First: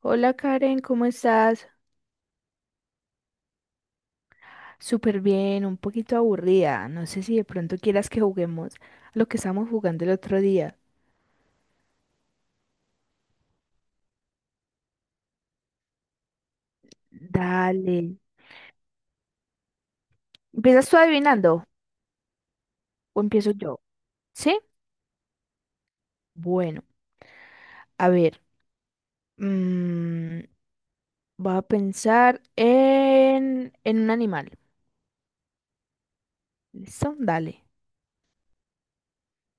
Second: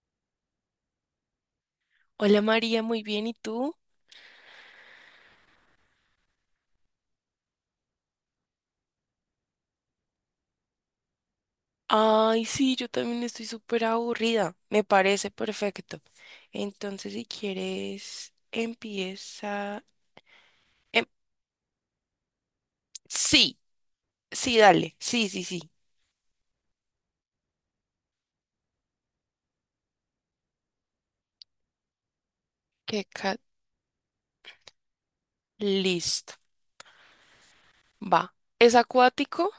Hola Karen, ¿cómo estás? Hola María, muy bien, ¿y tú? Súper bien, un poquito aburrida. No sé si de pronto quieras que juguemos lo que estábamos jugando el otro día. Ay, sí, yo también estoy súper aburrida, me parece perfecto. Entonces, si Dale. quieres, empieza... ¿Empiezas tú em- adivinando o empiezo sí, yo? sí, ¿Sí? dale, sí, sí, sí. Bueno, a ver. mm, Voy a pensar Qué ca- en un animal. Listo, ¿Listo? Dale. va. Es acuático,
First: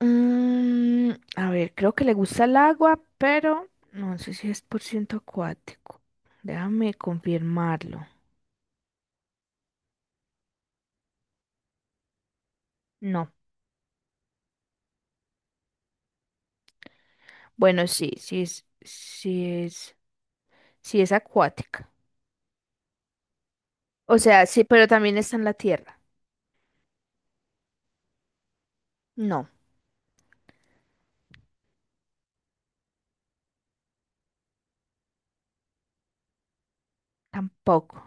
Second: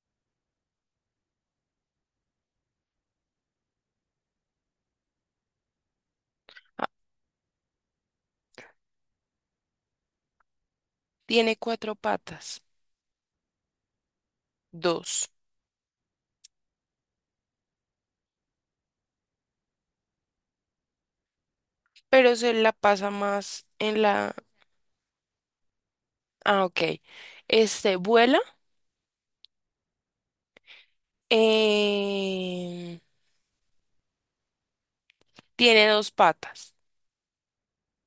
Mm, a ver, creo que le gusta el agua, pero no sé si es por ciento acuático. Déjame confirmarlo. tiene cuatro patas, No. dos, Bueno, sí, sí es acuática. pero se la pasa más en O la... sea, sí, pero también está en la tierra. Ah, ok. Este, vuela, No, em, tiene dos patas, tampoco.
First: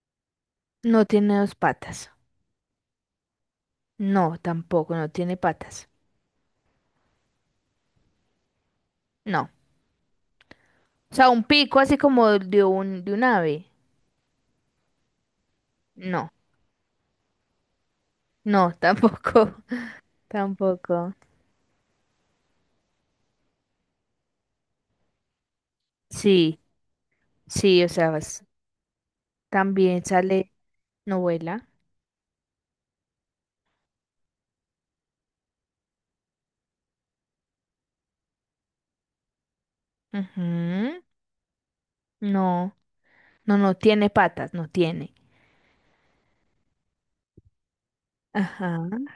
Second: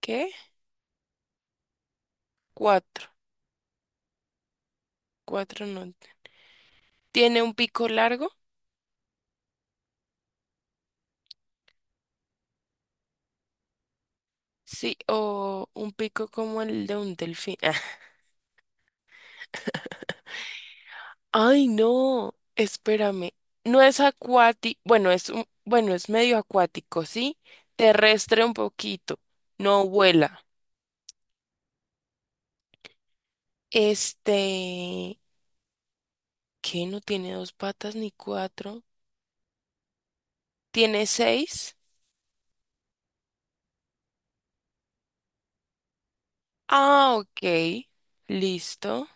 ¿qué? No tiene dos patas. Cuatro, No, tampoco, no tiene cuatro patas. no. ¿Tiene un pico largo? No. O sea, un pico así como de un ave. Sí, o un pico No, como el de un delfín. Ah. no, tampoco. Tampoco. Ay, no, espérame. No es acuático, bueno, es un, bueno, es medio Sí, acuático, ¿sí? sí, o sea, Terrestre un poquito, no también vuela. sale novela. Este, ¿qué? No tiene dos patas ni cuatro. Ujú. ¿Tiene seis? No, no, no tiene patas, no tiene. Ah, ok, Ajá. listo.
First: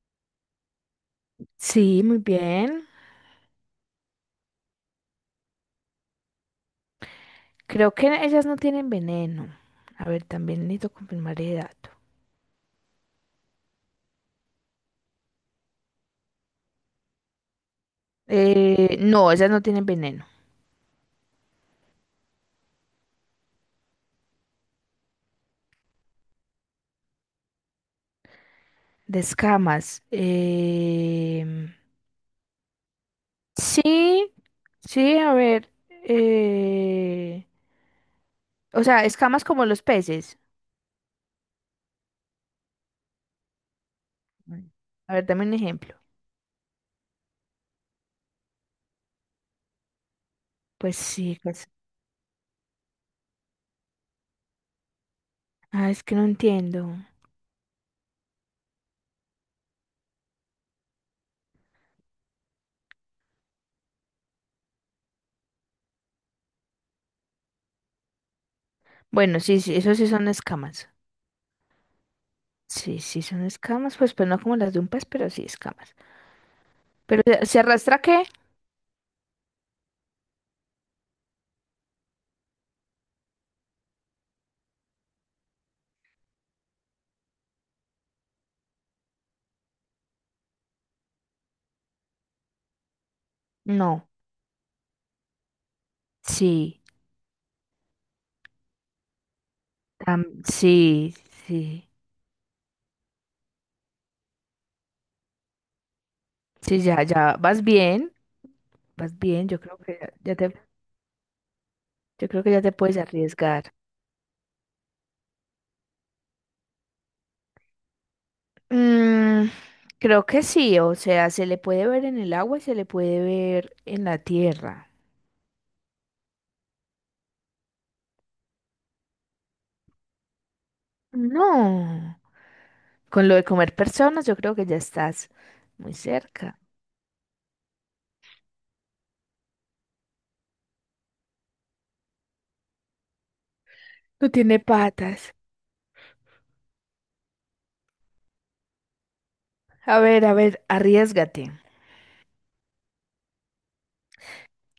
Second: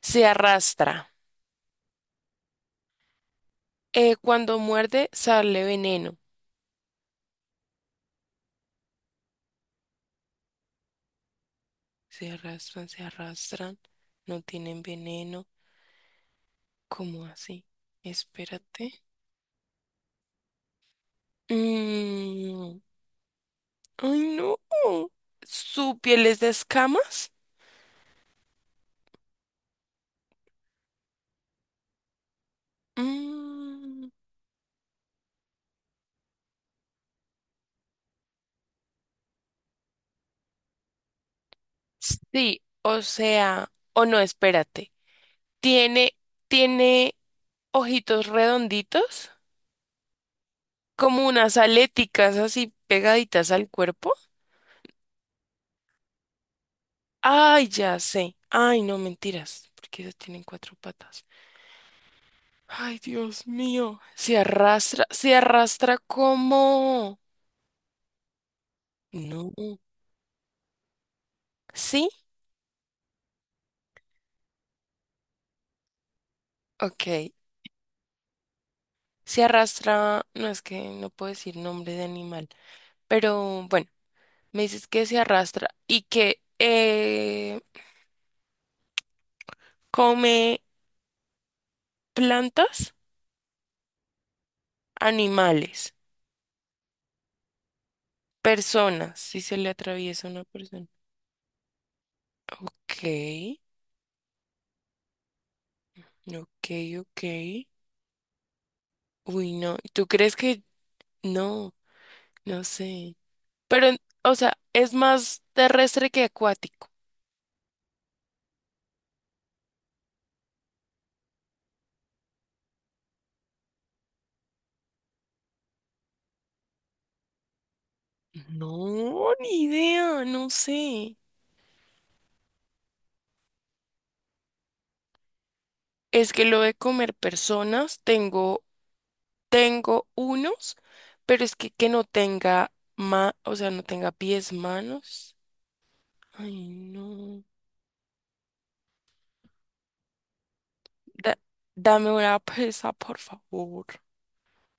Se arrastra. Sí, muy bien. Cuando muerde, sale veneno. Creo que ellas no tienen veneno. A ver, también necesito confirmar el dato. Se arrastran, no tienen veneno. ¿Cómo así? Espérate. No, ellas no tienen veneno. Mm, ay, no. ¿Su piel es de escamas? De escamas. Mm, Sí, sí, a ver. eh, o sea, escamas como los peces. sí, o sea, o no, Mm. espérate. A ver, dame un ejemplo. Tiene, tiene ojitos redonditos, Pues como sí, unas aléticas así pegaditas al cuerpo. ah, es que no entiendo. Ay, ya sé. Ay, no, mentiras, porque ellos tienen cuatro patas. Ay, Dios mío. Se arrastra como... Bueno, No. sí, sí, eso sí son escamas. Sí. Sí, sí son escamas, pues, pues no como las de un pez, pero sí escamas. Pero, Ok, ¿se arrastra qué? se arrastra, no es que no puedo decir nombre de animal, pero bueno, me dices que se arrastra y que come plantas, No. animales, Sí. personas, si se le atraviesa Tam- una persona. sí, sí, Ok, ok, sí, ok. Vas bien, Uy, no, ¿tú crees que no? yo creo que ya No te puedes sé. arriesgar. Pero, o sea, es más terrestre que acuático. Mm, creo que sí, o sea, se le puede ver en el agua y se le puede ver en la tierra. No, ni idea, no sé. No, con lo de comer personas, yo creo que ya estás muy Es que cerca. lo de comer personas, tengo Tengo unos, pero es que no tenga ma, o sea, no tenga No pies, tiene patas. manos. Ay, no. A ver, Da- arriesgate. dame una presa, por favor.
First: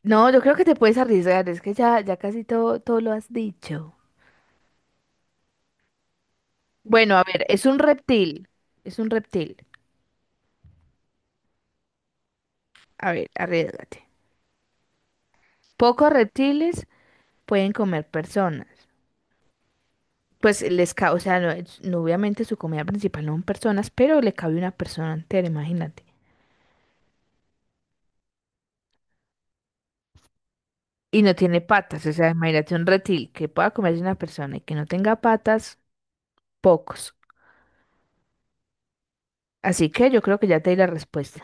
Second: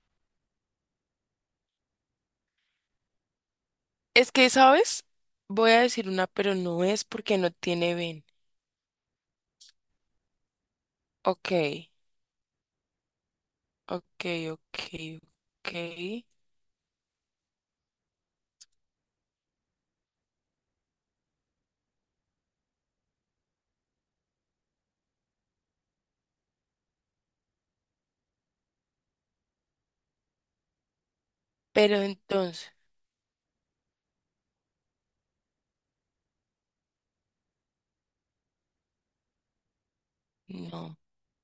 No, yo creo que te puedes arriesgar, es que ya casi todo lo has dicho. Es que, ¿sabes? Voy a decir una, pero no es Bueno, a porque ver, no es un tiene ven. reptil, es un reptil. Ok, A ver, arriesgate. ok, ok, ok. Pocos reptiles pueden comer personas. Pues les cabe, o sea, no, no, obviamente su comida principal no son personas, pero le cabe una persona entera, imagínate. Y no tiene Pero patas, o sea, entonces, imagínate un reptil que pueda comerse una persona y que no tenga patas, pocos. Así que yo creo que ya te di la no. respuesta.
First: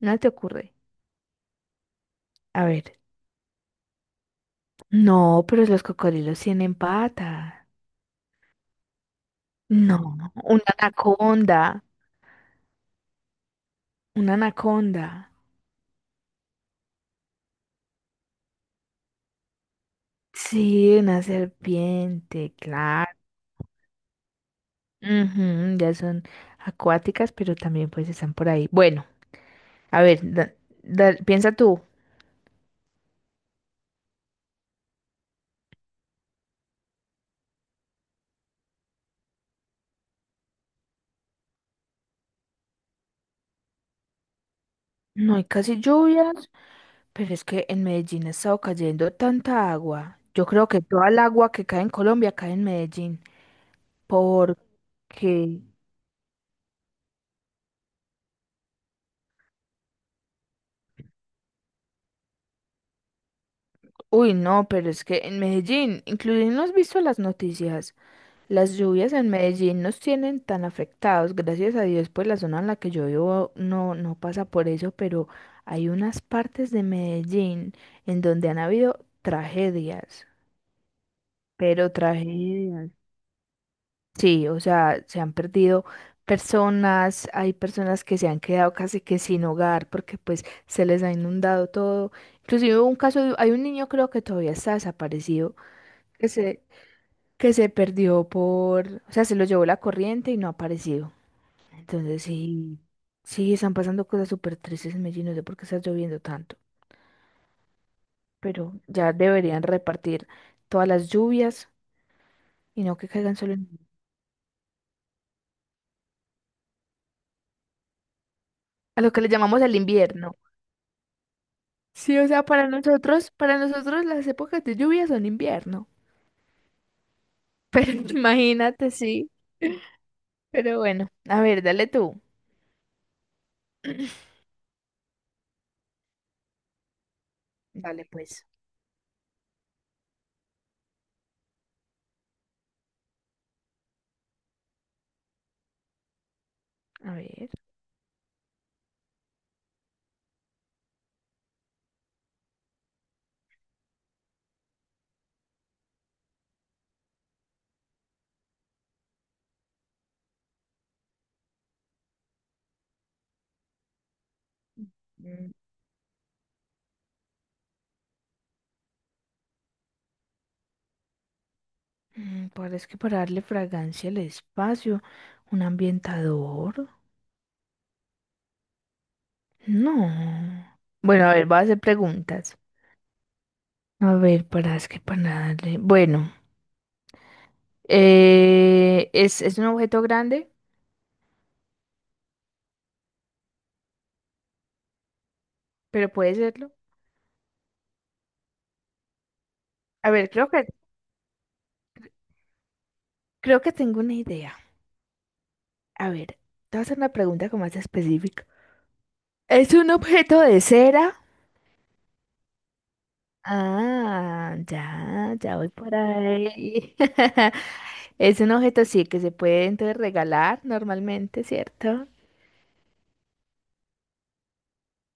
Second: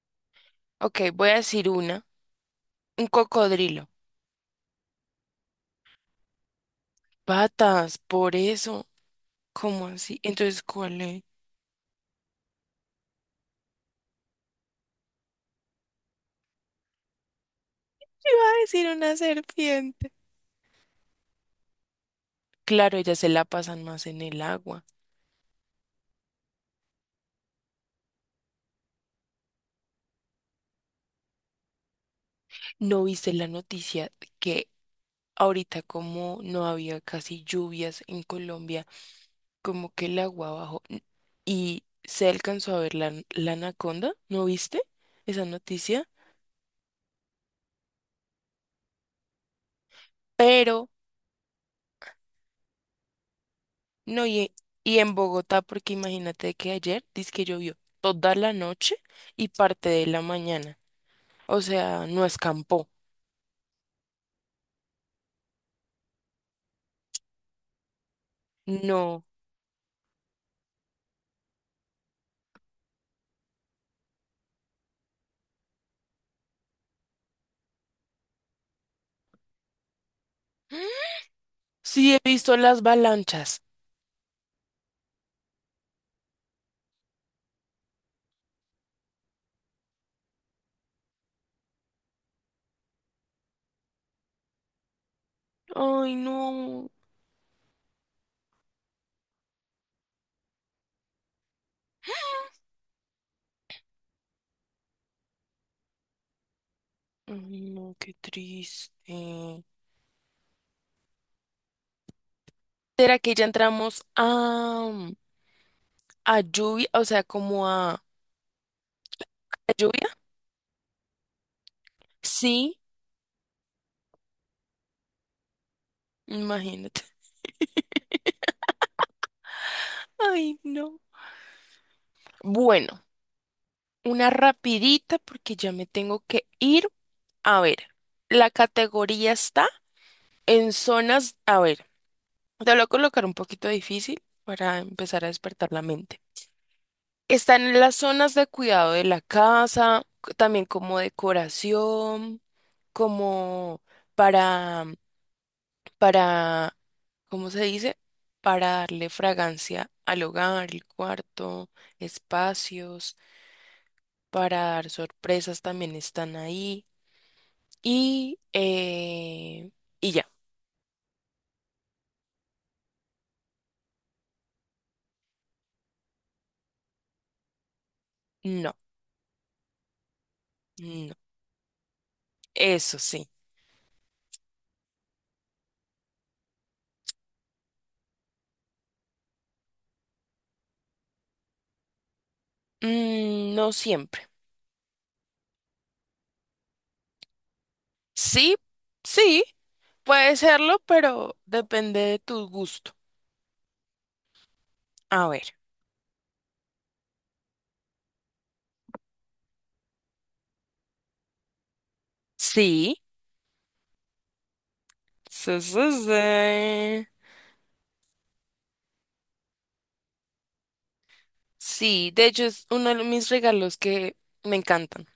¿No te ocurre? Ok, voy a decir una. A ver. Un cocodrilo. No, pero los cocodrilos tienen patas. Patas, por eso. ¿Cómo No, así? Entonces, una ¿cuál es? anaconda, una anaconda. Iba a decir una serpiente. Sí, una serpiente, Claro, claro. ellas se la pasan más en el agua. Ujú, ya son acuáticas, pero también pues están por ahí. Bueno, a ver, piensa tú. ¿No viste la noticia que ahorita como no había casi lluvias en Colombia, como que el agua bajó y se alcanzó a ver la, la anaconda? ¿No viste No hay esa casi noticia? lluvias, pero es que en Medellín ha estado cayendo tanta agua. Yo creo que Pero, toda el agua que cae en Colombia cae en Medellín. no, y en Bogotá, Porque, porque imagínate que ayer que llovió toda la noche y parte de la mañana. O sea, no escampó. uy, no, pero es que en Medellín, incluso no has visto las noticias. Las lluvias No. en Medellín nos tienen tan afectados, gracias a Dios, pues la zona en la que yo vivo no, no pasa por eso, pero hay unas partes de Medellín en donde han habido tragedias, pero Sí, he visto las tragedias. avalanchas. Sí, o sea, se han perdido personas, hay personas que se han quedado casi que sin hogar porque pues se les ha inundado todo. Inclusive hubo un caso, hay un niño creo que todavía está desaparecido, Ay, que se, no. que se perdió por, o sea, se lo llevó la corriente y no ha aparecido. Entonces sí, sí, están pasando cosas súper tristes en Medellín, no sé por qué está lloviendo tanto, No, qué pero ya triste. deberían repartir todas las lluvias y no que ¿Será que caigan ya solo entramos a lluvia? O sea, como ¿a a lo que le llamamos el lluvia? invierno. Sí, o sea, Sí, para nosotros las épocas de lluvia son invierno, imagínate. pero imagínate, sí, Ay, pero no. bueno, a ver, dale tú. Bueno, una rapidita porque ya me tengo que ir. A ver, Dale pues. la categoría está en zonas. A ver, te lo voy a colocar un poquito difícil para empezar a despertar la mente. A ver. Están en las zonas de cuidado de la casa, también como decoración. Como para, para, ¿cómo se dice? Para darle fragancia al hogar, el cuarto, espacios, para dar mm, sorpresas también están ahí. Y, eh, y ya, Parece que para darle fragancia al espacio, un ambientador. no, No. no, Bueno, a ver, voy a hacer preguntas. eso sí, A ver, para es que para darle. Bueno, es un objeto grande, mm, no siempre. pero puede serlo. Sí, sí, A ver, puede serlo, pero depende de tu gusto. creo que tengo una idea. A ver, A ver, te voy a hacer una pregunta como más específica. ¿Es un objeto de cera? sí. Ah, ya Sí, voy sí, por ahí. sí. Es un objeto, sí, que se puede entonces regalar normalmente, ¿cierto? Sí, de hecho es uno de mis regalos que me encantan.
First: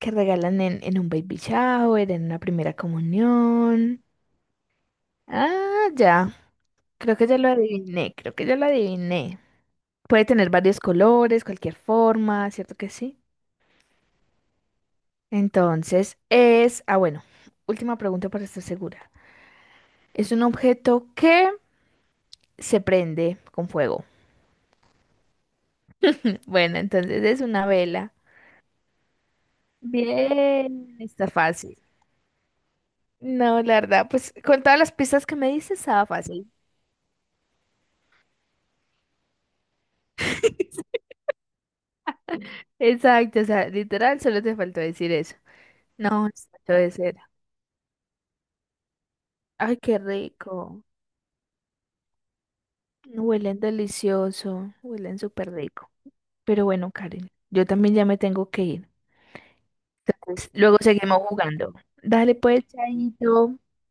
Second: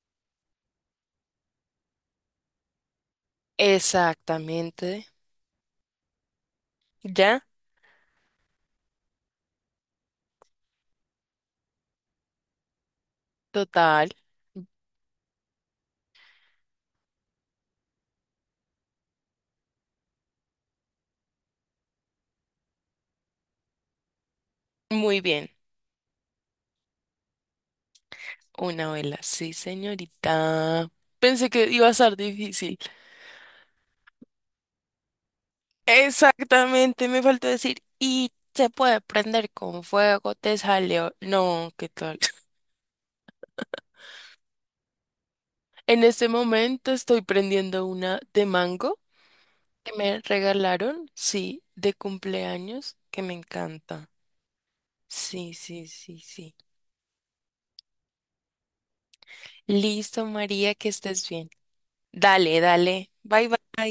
Que regalan en un baby shower, en una primera comunión. Exactamente. Ah, ya. Creo que ya Ya, lo adiviné, creo que ya lo adiviné. Puede tener varios colores, cualquier forma, ¿cierto que sí? total. Ah bueno, última pregunta para estar segura. Es un objeto que se prende con fuego. Muy bien. Bueno, entonces es una vela. Una vela. Sí, señorita. Bien, está Pensé que fácil. iba a ser difícil. No, la verdad, pues con todas las pistas que me dices, estaba fácil. Exactamente, me faltó decir. Y se puede prender con fuego, te salió. No, ¿qué tal? Exacto, o sea, literal, solo te faltó decir eso. En No, este esto momento debe ser. estoy prendiendo una de mango Ay, que qué me rico. regalaron, sí, de cumpleaños, que me Huelen encanta. delicioso, huelen súper Sí, sí, rico. sí, sí. Pero bueno, Karen, yo también ya me tengo que ir. Listo, Entonces, María, luego que seguimos estés bien. jugando. Dale Dale, pues, dale. Bye, chaito. bye.